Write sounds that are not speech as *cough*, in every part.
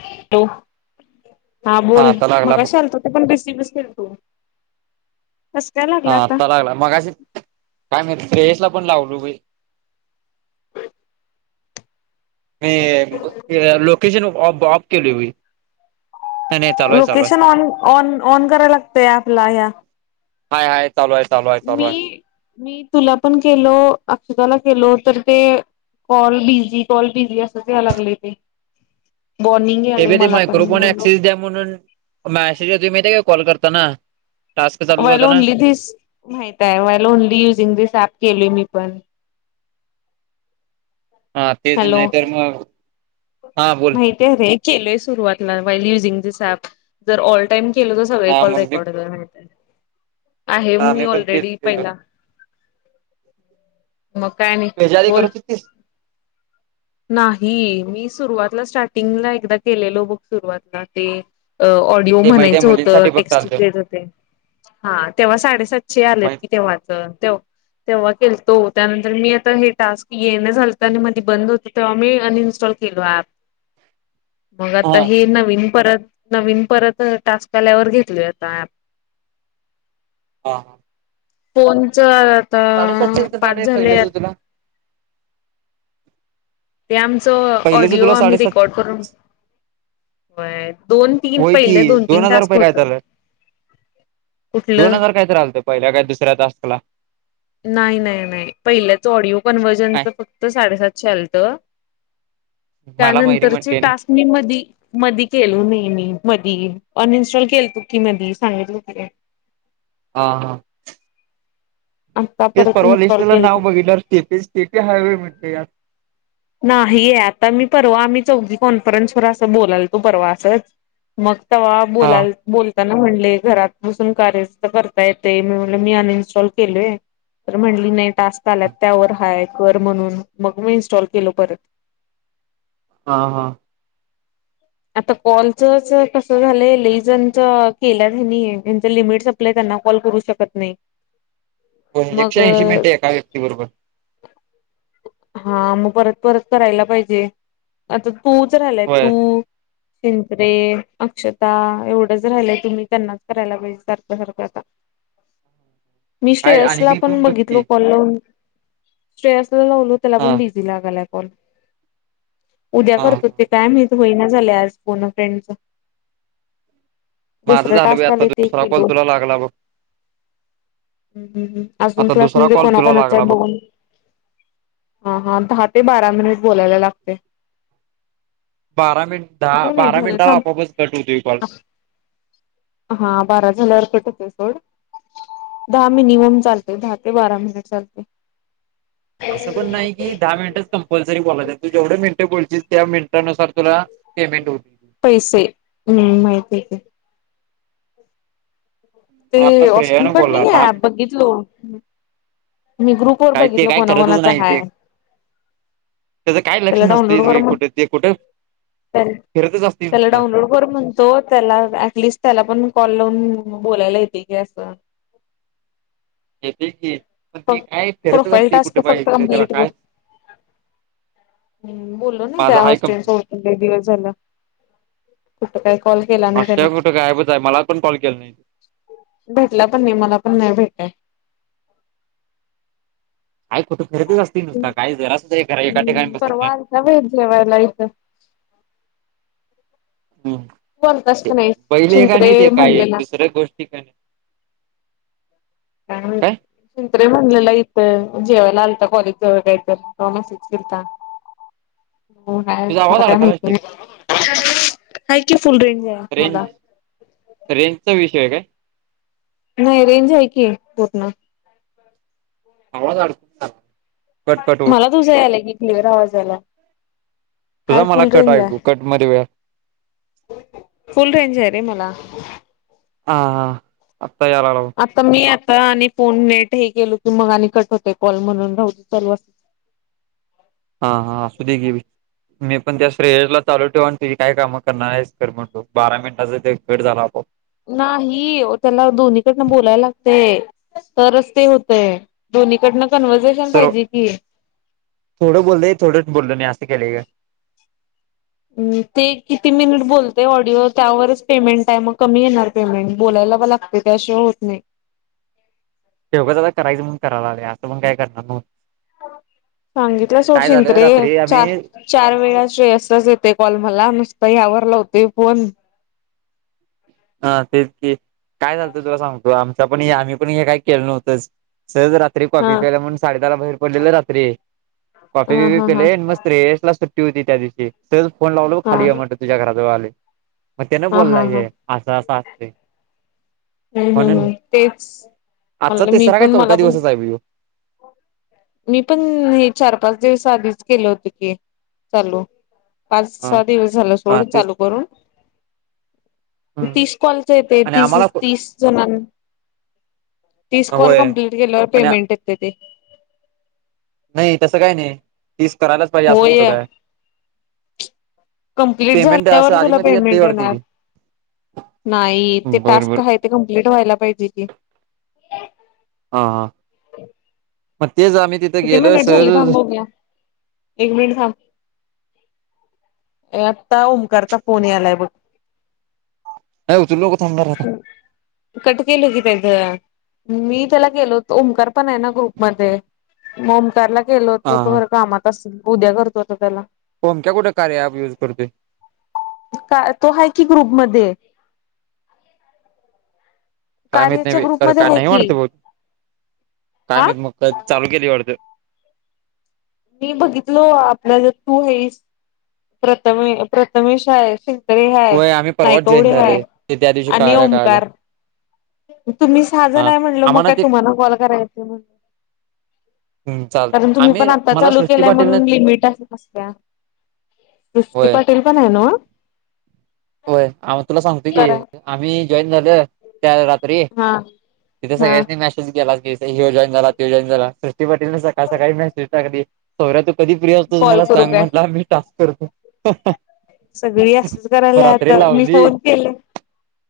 Hello हा बोल आता लागला बघ मगाशी आलत ते पण बेस शपू. हा आता लागला मगाशी काय मी श्रयेश ला पण लावलो मी. हो *unintelligible* मी लोकेशन ऑफ केली मी लोकेशन ऑन ऑन ऑन कराय लागतय आपला ह्या हाय हाय चालू आहे चालू आहे चालू मी आहे मी तुला पण केलो अक्षताला गलो तर ते कॉल बिझी कॉल बिझी असच यायला लागले ते वॉर्निंग ते यायलंय ते मला पण मायक्रोफोन म्हणलो ऍक्सिस द्या म्हणून मॅसेज होते माहि का कॉल करताना. टास्क चालू वयल करताना ओनली स माहित आहे while only using this app केलय मी पण. हा तेच हॅलो नाही तर म माहिती आहे रे केलय सुरुवातला युजिंग दिस ॲप जर ऑल टाइम केलं तर सगळे हा कॉल मग मी रेकॉर्ड कर म्हणतात. आहे हा ममी मी पण तेच ऑलरेडी केलो पहिला. मकाय नई त्याच्या आधी बोल. करत होतीस नाही मी सुरुवातला स्टार्टिंगला एकदा केलेलो बघ सुरुवातला ते ऑडिओ ते माहिती आहे म्हणायचं होत मुलींसाठी फक्त टेक्स्ट *unintelligible* आलतं पलेच होते हा तेव्हा साडेसातशे आलेत माहित कि तेव्हाच तेव्हा तेव्हा केलतो त्यानंतर मी आता हे टास्क येण झालत आणि मधी बंद होते. तर आम्ही अनइन्स्टॉल केलो ॲप मग आता हा हे नवीन परत नवीन परत टास्क आल्यावर घेतलता ॲप हा फोनच आता साडेसातशे रुपये पाच झालंय झाले. पहिल्याच तुला ते आमच पहिल्याच ऑडिओ तुला आमी साडेसातशे रेकॉर्ड करून होय दोन तीन होय कि पहिले दोन तीन हजार टास्क रुपये काय होत चालंय. दोन कुठलं हजार कायतर आलत पहिल्या काय दुसऱ्या तास्कला. नाही नाही नाही पहिल्याच ऑडिओ काय कन्व्हर्जनच फक्त साडेसातशे आलत. मला मयुरी त्यानंतरचे म्हणते आणि टास्क मी मधी मधी केलो नाय मी. मधी अनइनस्टॉल केल तु की मधी सांगित किनाई. हा हा आता तेच परत परवा इन्स्टॉल लिस्टला नाव केलतो बघितणार सेटी हायवे म्हण यात नाहीये आता मी परवा आम्ही चौथी कॉन्फरन्सवर असं बोलाल तो परवा असंच. मग त्हा हा बोला बोल त्याना म्हणले घरात बसून कार्य तर करता येते मी म्हण मी अनइन्स्टॉल केलेय. तर म्हटली नाही टास्क आल्यात त्यावर हाय कर म्हणून मग मी इनस्टॉल केलो परत. हां हां. आता कॉलच च कस झालय लेई जनच केले कॉल करू शकत नाही. हो एकशे ऐंशी मग मिनटे एका व्यक्ती बरोबर. हा मग परत परत करायला पाहिजे. आता तूच राहिलाय होय तू पिंपरे, अक्षता एवढंच राहिलंय तुम्ही त्यांनाच करायला पाहिजे सारखं सारखं आता. ह *inaudible* मी श्रेयसला पण बघितलो कॉल लाऊन श्रेयस ते लावलय त्याला हा पण बीझी लागायला कॉल उद्या हा करतेत काय माहित व्हइना झाले आज फोन अ फ्रेंडच. माझं दुसरं झालं बी टास्क आता आले ते दुसरा कॉल खेलो. तुला लागला बघ ह् अजून आता क्लास दुसरा मधे कॉल तुला कोणाकणाचा लागला बघ बघून हा हा दहा ते बारा मिनिट बोलायला लागते. बारा मिनट दहा बारा मिनिटाला आपआपच घट होतोय कॉल. हा बारा झाल्यावर कट होतोय सोड दहा मिनिमम चालतय दहा ते बारा मिनट चालतय. असं पण नाही की दहा मिनिटच कंपल्सरी बोलायचय तू जेवढे मिनट बोलचील त्या मिनटानुसार तुला पेमेंट होत. पैसे हम् माहिती ते मला आता ऑस्टन श्रेयानं पडणी बोलला दहा आहे मिनिट बघच लो काय ते काय करतच नाही हाय ते त्याचं काय लक्ष त्याला नसत डाउनलोड कर म्हण कुठे ते कुठे फिरतच असते त्याला नुसता डाउनलोड कर म्हणतो त्याला अटलिस्ट त्याला पण कॉल प बोलायला येते की असं य ते क पण ते फक् काय फिरतच प्रोफाईल असते टास्क कुठे पाहिजे त्याला काय हम्म बोलो ना त्या माझा हाय हॉस्टेल कंप्लीट च का एक दिवस झाला कुठं काय अ फोटं कायबच आहे मला पण कॉल केला नाही भेटला पण नाही मला पण नाही भेटय आयकुठ घरेतच असतील नुसता काय जरासद्धा घरा एका ठिकाणी बसत परवा नाही आलता बाई जेवायला इथं बोलतास हम् का नाही बैले का शिंत्रे नाही ते काय एक म्हणलेला दुसऱ्या गोष्टी कने का चंत्रे म्हणलेला यथं जेवायला आलता कॉलेज जळ काहीत तॉमस केता हो हाय तुझा आवाज मला काय मा अडकायला कि फुल रेंज आहे रेंज मला रेंजचा विषय आहे काय नाही रेंज आहे की आहे पोटना आवाज अडक मला तुझ या आलाय की क्लवरर आवाजाला तुझा मला कट ऐकू कट मध्ये वेळ फुल रेंज आहे रे मला हा हा यायला लागला आता मी तर आणि फोन नेट हे केलो की मग आणि कट होते कॉल म्हणून रा लू अस हा हा असूध ग भी मी पण त्या श्रेय ला चालू ठेव आणि तुझी काय कामं करणार आहे कर म्हणतो बारा मिनिटाचा ते गेट झाला आप नाही त्याला दोन्हीकडनं बोलायला लागतेय तरच ते होते निकट तर थोडं बोलत थोडंच बोलतो मी असं केलंय का ते किती मिनिट बोलते ऑडिओ त्यावरच पेमेंट टायम कमी येणार पेमेंट बोलाय लागत त्याशिवाय होत नाही तेेवगच आता करायचं मग करायला लागले असं मण काय करणार म सांगितलं सोड चिंत रे चार चार वेळा श्रेसतच येते कॉल मला नुसतं यावर होते फोन हा तेच क काय चालतं तुला सांगतो आमच्या पण आम्ही पण हे काही केलं नव्हतच सहज रात्री हा कॉपी प्यायला म्हणून साडेदहाला बाहेर पडलेलं रात्री कॉफी हा बिफी हा हा पिले मग स््रे ला होती त्या दिवशी स फोन लावला हा खाली म्हण तझ्या घराात आले मग त्यानं हा बोलला हा हा आहे असं असं असते हम्म हम् हम् तेच आजचा मला मी तिसरा काय पण चौथा मला पण दिवसच आहे बघ ह्यो मी पण हे चार पाच दिवस आधीच केलं होत की चालू. पाच हा सहा दिवस झाला हा सोड तेच चालू करून. हम्म तीस कॉलच येते. आणि तीस आम्हाला *unintelligible* तीस कॉल होय कम्प्लीट केल्यावर आणि पेमेंट येते ते. नाही तसं काय नाही तीस करायलाच पाहिजे असं कुठं होय काय. कंप्लीट पेमेंट झाल्यावर असं आधी तुला मधी येत पेमेंट वाटते येणार. की नाही ते टास्क बरोबर आहे ते कंमप्लीट व्हायला पाहिजे की. हा हा. मग तेच आम्ही तिथं किती गेलो मिनिट झाले सहज थांब बघुया, एक मिनिट थांब. आता ओमकारचा फोन यालाय बघ. हे ऊचलु नको. थांबणार आता कट केलो कि तेज. मी त्याला केलो होतो, ओमकार पण आहे ना ग्रुपमध्ये, म ओमकारला केलो होतो तो हा खरं कामात असलं, उद्या करतो आता त्याला. ओमक्या कुठे कार्या ऍप युज करतोय काय तो आहे कि ग्रुपमध्ये. काय माहीत नाही कार्याच्या बाई, खर ग्रुपमध्ये काय आहे नै की वाढत बहूतेक. काय हा माहित, चालु केली वाढतं. मी बघितल, आपल्या ज तू हे प्रथमे, प्रथमेशा आहे. हाय, होय आम्ही परवाच जॉईन नायकवडे हाय, झाले ते त्या दिवशी आणि कळाल्या कळाल्या ओमकार, तुम्ही साहा जण हा हाय म्हणलं, मग आम्हाला काय ते तुम्हाला कॉल कराय येतय म्हणलं. चाल कारण तुम्ही आम्ही पण आता मला चालू सृष्टी केलंय पाटील म्हणून लिमिट अशी नसत्या. सृष्टी होय पाटील पण हाय नवं. होय, आम तुला सांगतो की, करा आम्ही जॉईन झालं. त्या रात्री, हा तिथं हा सगळ्यांनी मॅसेज गेलाच. हो जॉईन झाला, तो जॉईन झाला, सृष्टी पाटील न सकाळ सकाळी मॅसेज टाकली. सौर तु कधी फी असतोस कॉल मला करू सांग काय म्हटलां मी टास्क करतो. सगळी असच मग करायलात, रात्री आता मी लावली फोन केले.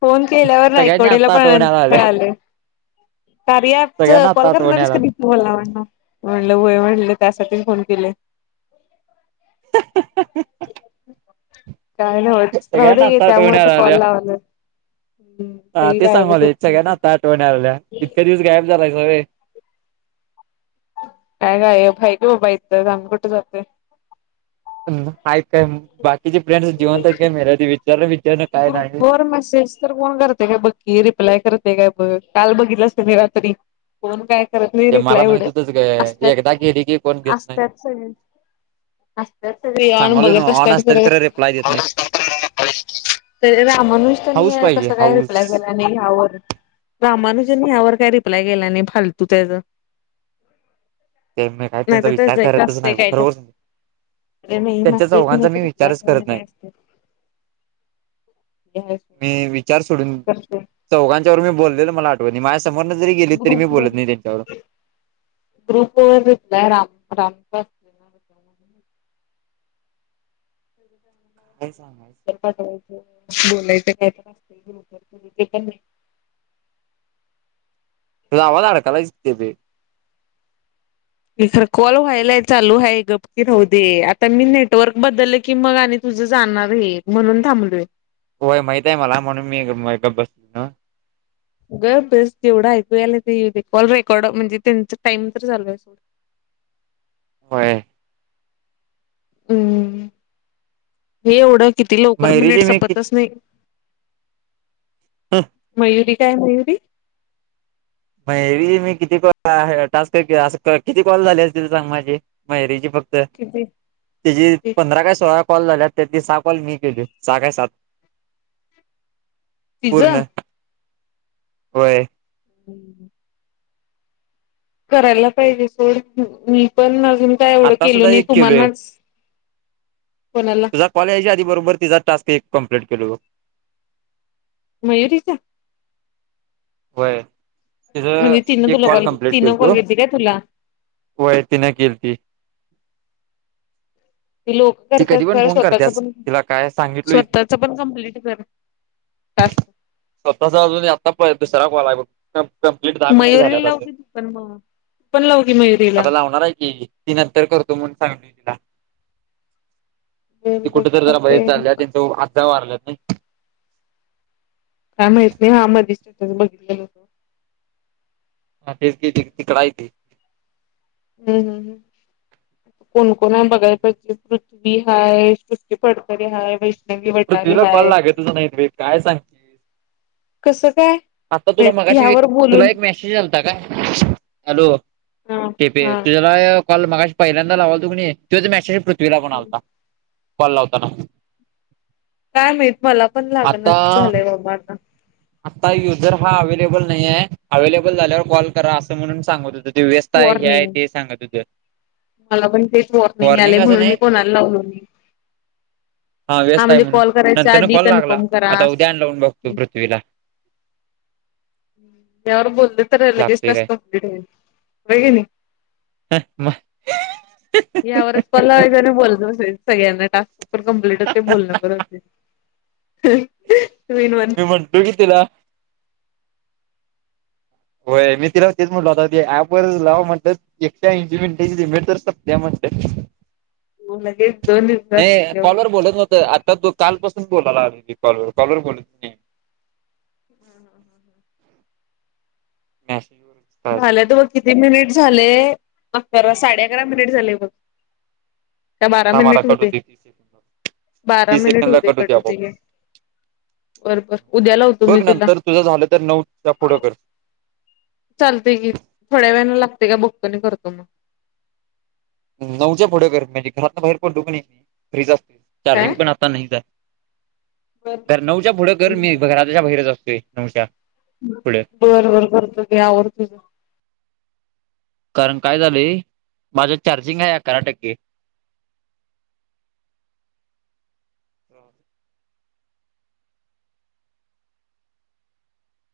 फोन केल्यावर सगळ्यांनी नायकवडेला आत्ता आठवण पण यायला लागल्या कळालय. कार्या ॲप सगळ्यांना कॉल आत्ता करणारीस आठवण आहेस का यायला नाई तू मला म्हणलं, वय म्हणलं त्यासाठी फोन केलेय. *inaudible* हा हा हा काय नव्हच, राहुदे घे, आठवण त्यामुळे तर यायला कॉल लागल्या लावलं. हा ते सांगालोय, सगळ्याच ना आता आठवण याय लागल्या इतक्या दिवस गायब झाला सा होय. काय गायब, हाय की बाबा इथंच आम्ही कुठं जातोय. आहेत काय म, बाकीचे फ्रेंड्स जिवंत हायत का मेलीत विचार ग्रुप वर मेसेज तर कोण करतय, काय बक्की रिप्लाय करते काय बघ. काल बघितलास क नाय रात्री, कोण काय करत नाही ते मला रिप्लाय माहित एवढं, होतंच ग असतत एकदा गेली की कोण घेत नाही असतत सगळी. असतात सगळी ऑन सांगालोय बघत नव्ह ऑन असतात असत्यात खरं रिप्लाय देत नाहीत रामानुज हाऊस त्यांनी पाहिजे कसा काय रिप्लाय हाऊस केला नाही या वर, रामानुजवर काय रिप्लाय गेला नाही, फालतू त्याच. ते म काही नाही त्यांचा तर विचार एक करतच असतंय नाही काय तर खरोखर सांगतो. अरे नाही त्यांच्या मेसेज चौघांचा नाही मी तर रिप्लाय विचारच केला करत नाही. काय असतंय आहे फोन मी विचार सोडून, करते चौघांच्या वर मी बोललेल मला आठवत नाही माझ्या समोरन जरी गेली, तरी मी ग्रुप वर बोलत नाही त्यांच्याबरोबर. ह्यो रीपलाय राम रामचा काय सांगायचं *unintelligible* बोलायचं काय तर असत ते प नाही. आवाज अडकायलाय ते बी. कॉल व्हायलाय चालू हाय, गप कि राहु दे आता मी नेटवर्क बदलं की मग आणि तू तुझं जाणार हे म्हणून थांबलोय. होय माहित आहे मला म्हणून मी गप बसलोय नव. गप बस जेवढं ऐकूयालाय तेवढं ऐऊ दे, कॉल रेकॉर्ड म्हणजे त्यांच टाइम तर चालू होय. हम्म. हे एवढं किती लवकर मिनिट मयुरीचे मी किती सपतच नाही. मयुरी काय मयुरी? मयरी मी किती कॉ टास्क असं किती कॉल झाले असतील सांग माझे, मयरीची फक्त? किती तीजी पंधरा, काय सोळा कॉल झाल्यात. त्यातली सहा कॉल मी केलोय. सहा काय सात तिज? पूर्ण होय. हम. करायला पाहिजे सोड मी पण अजून काय एवढं आत्ता केलो सुुद्धा नाही एक केलोय. तुम्हानाच कोणाला तुझा कॉल यायच्या आधी बरोबर तिझा टास्क एक कमप्लीट केलो बघ. मयुरीचा? होय. तीचा म्हणजे तिनं एक तुला कॉल कम्प्लीट तिनं केलतो कॉल घेतली काय तुला व्हय तीनं किलती. लोक ती करतात कधी पण खरं फोन स्वतःच करत्याच. पण तिला काय सांगितलोय मी स्वतःच पण कंप्लीट कर टास्क स्वतःचा अजून आता प दुसरा कॉल हाय बघ कंप्लीट दहा मिनिटं मयुरीला झाल्यात लाव असं की तू पण मग तू पण लाव की मयुरीला आता लावणार हाय की ती नंतर करतो म्हणून सांगितल्या बर ती बर कुठेतर जरा बाहेर चालतंय चालल्या काय त्यांच आज्जा वारल्यात नाइ काय माहित नाही बा मधी स्टेटस बघितलेलो. हा तेच की तिकडं हाय ती. हम्म हम हम. कोण कोण हाय बघाय पाहिजे. पृथ्वी हाय, श्रुती फडतरे हाय, वैष्ण पृथ्वीला कॉल लागतच नाइ त काय सांग कसं काय आता तुला नाहीतर मगाशी ह्यावर तुला बोलून एक मेसेज आलता काय? हॅलो! हा टेपे हा तुझ्या काल कॉल मगाशी पहिल्यांदा लावाल तु कने तोच मॅसेज पूर पृथ्वीला पण आलता. कॉल लावताना. काय माहित मला पण आता लागणाच झालंय बाबा आता. आता युझर हा अव्हेलेबल नाही आहे. अवे्हेलेबल झाल्यावर कॉल करा असं म्हणून सांगत होतं ते व्यस्त य, हे हाय, वॉर्निंग ते सांगत हुतं मला पण तेच वॉर्निंग यालंय असं म्हणून मी नाही कोणाला लावलो नाही. हा व्यस्त आहे म्हणजे म्हणून कॉल करायच्या नंतर न आधी कॉल लागला कन्फर्म करा आता उद्यान लावून बघतो असं पृथ्वीला त्यावर बोलले तर लगेच लागतोय टास्क काय कंप्लिट होईल. होय कणी? मग यावरच पलाजने बोलतो. सगळ्यांना टास्क कंप्लीट होतंय. बोलणं पण होतंय. मी म्हणतो की तिला होय मी तिला तेच म्हटलो आत्ता ते ऍप वरचं लाव म्हणलं, एकशे ऐशी मिनिटाची ची लिमिट तर संपत्या म्हंटल लगेच दोन दिवसात हे होतय कॉल वर म्हणाव बोलत होत, आता तू कालपास बोलायलागलंय कि कॉल वर कॉलर बोलत *unintelligible* *inaudible* काय असेल झाल्यात बघ कि किती मिनिट झालंय. अकरा-साडे-अकरा मिनिट झाले बघ. का बारा थांब आता मिनिट हु कट दे. होतोय तीस सेकंद बारा तीस मिनिट होउ सेकंदला दे कट होतोय होतंय आपोआप घे. बर-बर उद्या लावतो मी बघ तिला. नंतर तुझं झालं तर नऊच्या पुढं कर चालते की थोड्या वेळानं लागते का बघतो आणि करतो मग. नऊच्या पुढं कर म्हणजे, घरातन बाहेर पडलो कि नय फ्रीच असतोयं, चार्जिंग काय. पण आता नाहीच हाय. तर नऊच्या पुढं कर मी घराच्या बाहेरच असतोय नऊच्या पुढे बरं बरं करतो कि *unintelligible* कारण काय झालयं, माझं चार्जिंग आहे अकरा टक्के. *inaudible*